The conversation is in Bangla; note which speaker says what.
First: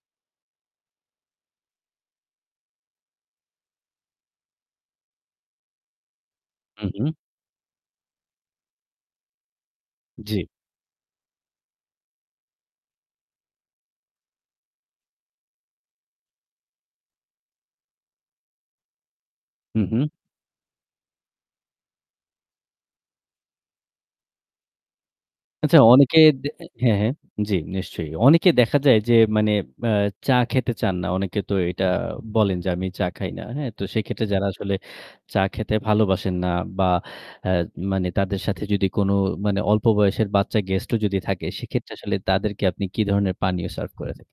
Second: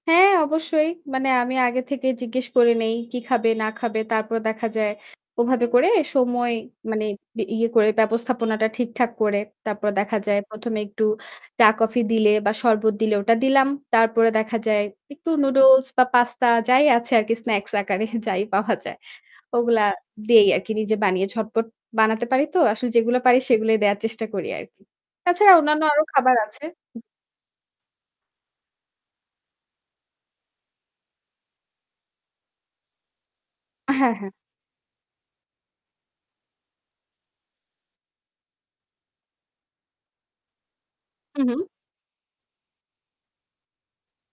Speaker 1: হ্যাঁ, অবশ্যই। মানে, আমি আগে থেকে জিজ্ঞেস করে নেই কি খাবে না খাবে। তারপরে দেখা যায়, ওভাবে করে সময়
Speaker 2: হুম,
Speaker 1: মানে
Speaker 2: হুম।
Speaker 1: ব ইয়ে করে, ব্যবস্থাপনাটা ঠিকঠাক করে। তারপর দেখা যায়,
Speaker 2: জী।
Speaker 1: প্রথমে একটু চা-কফি দিলে বা শরবত দিলে, ওটা দিলাম। তারপরে দেখা যায়, একটু নুডলস বা পাস্তা, যাই আছে আরকি স্ন্যাকস আকারে যাই পাওয়া যায়।
Speaker 2: হু,
Speaker 1: ওগুলা
Speaker 2: হুম।
Speaker 1: দেই আরকি নিজে বানিয়ে, ঝটপট বানাতে পারিতো। আসলে যেগুলো পারি সেগুলোই দেওয়ার চেষ্টা করি আরকি। তাছাড়া,
Speaker 2: আচ্ছা,
Speaker 1: অন্যান্য আরো
Speaker 2: অনেকে
Speaker 1: খাবার
Speaker 2: দ
Speaker 1: আছে।
Speaker 2: হ্যাঁ, হ্যাঁ? জী, নিশ্চয়ই। অনেকে দেখা যায় যে, মানে আ চা খেতে চান না। অনেকে তো এটা আ বলেন যে আমি চা খাই না, হ্যাঁ? তো
Speaker 1: হ্যাঁ,
Speaker 2: সেক্ষেত্রে
Speaker 1: হ্যাঁ।
Speaker 2: যারা আসলে চা খেতে ভালোবাসেন না বা আ মানে তাদের সাথে যদি কোনো মানে অল্প বয়সের বাচ্চা গেস্টও যদি
Speaker 1: হুম,
Speaker 2: থাকে,
Speaker 1: হুম।
Speaker 2: সেক্ষেত্রে আসলে তাদেরকে আপনি কী ধরনের পানীয় সার্ভ করে থাকেন?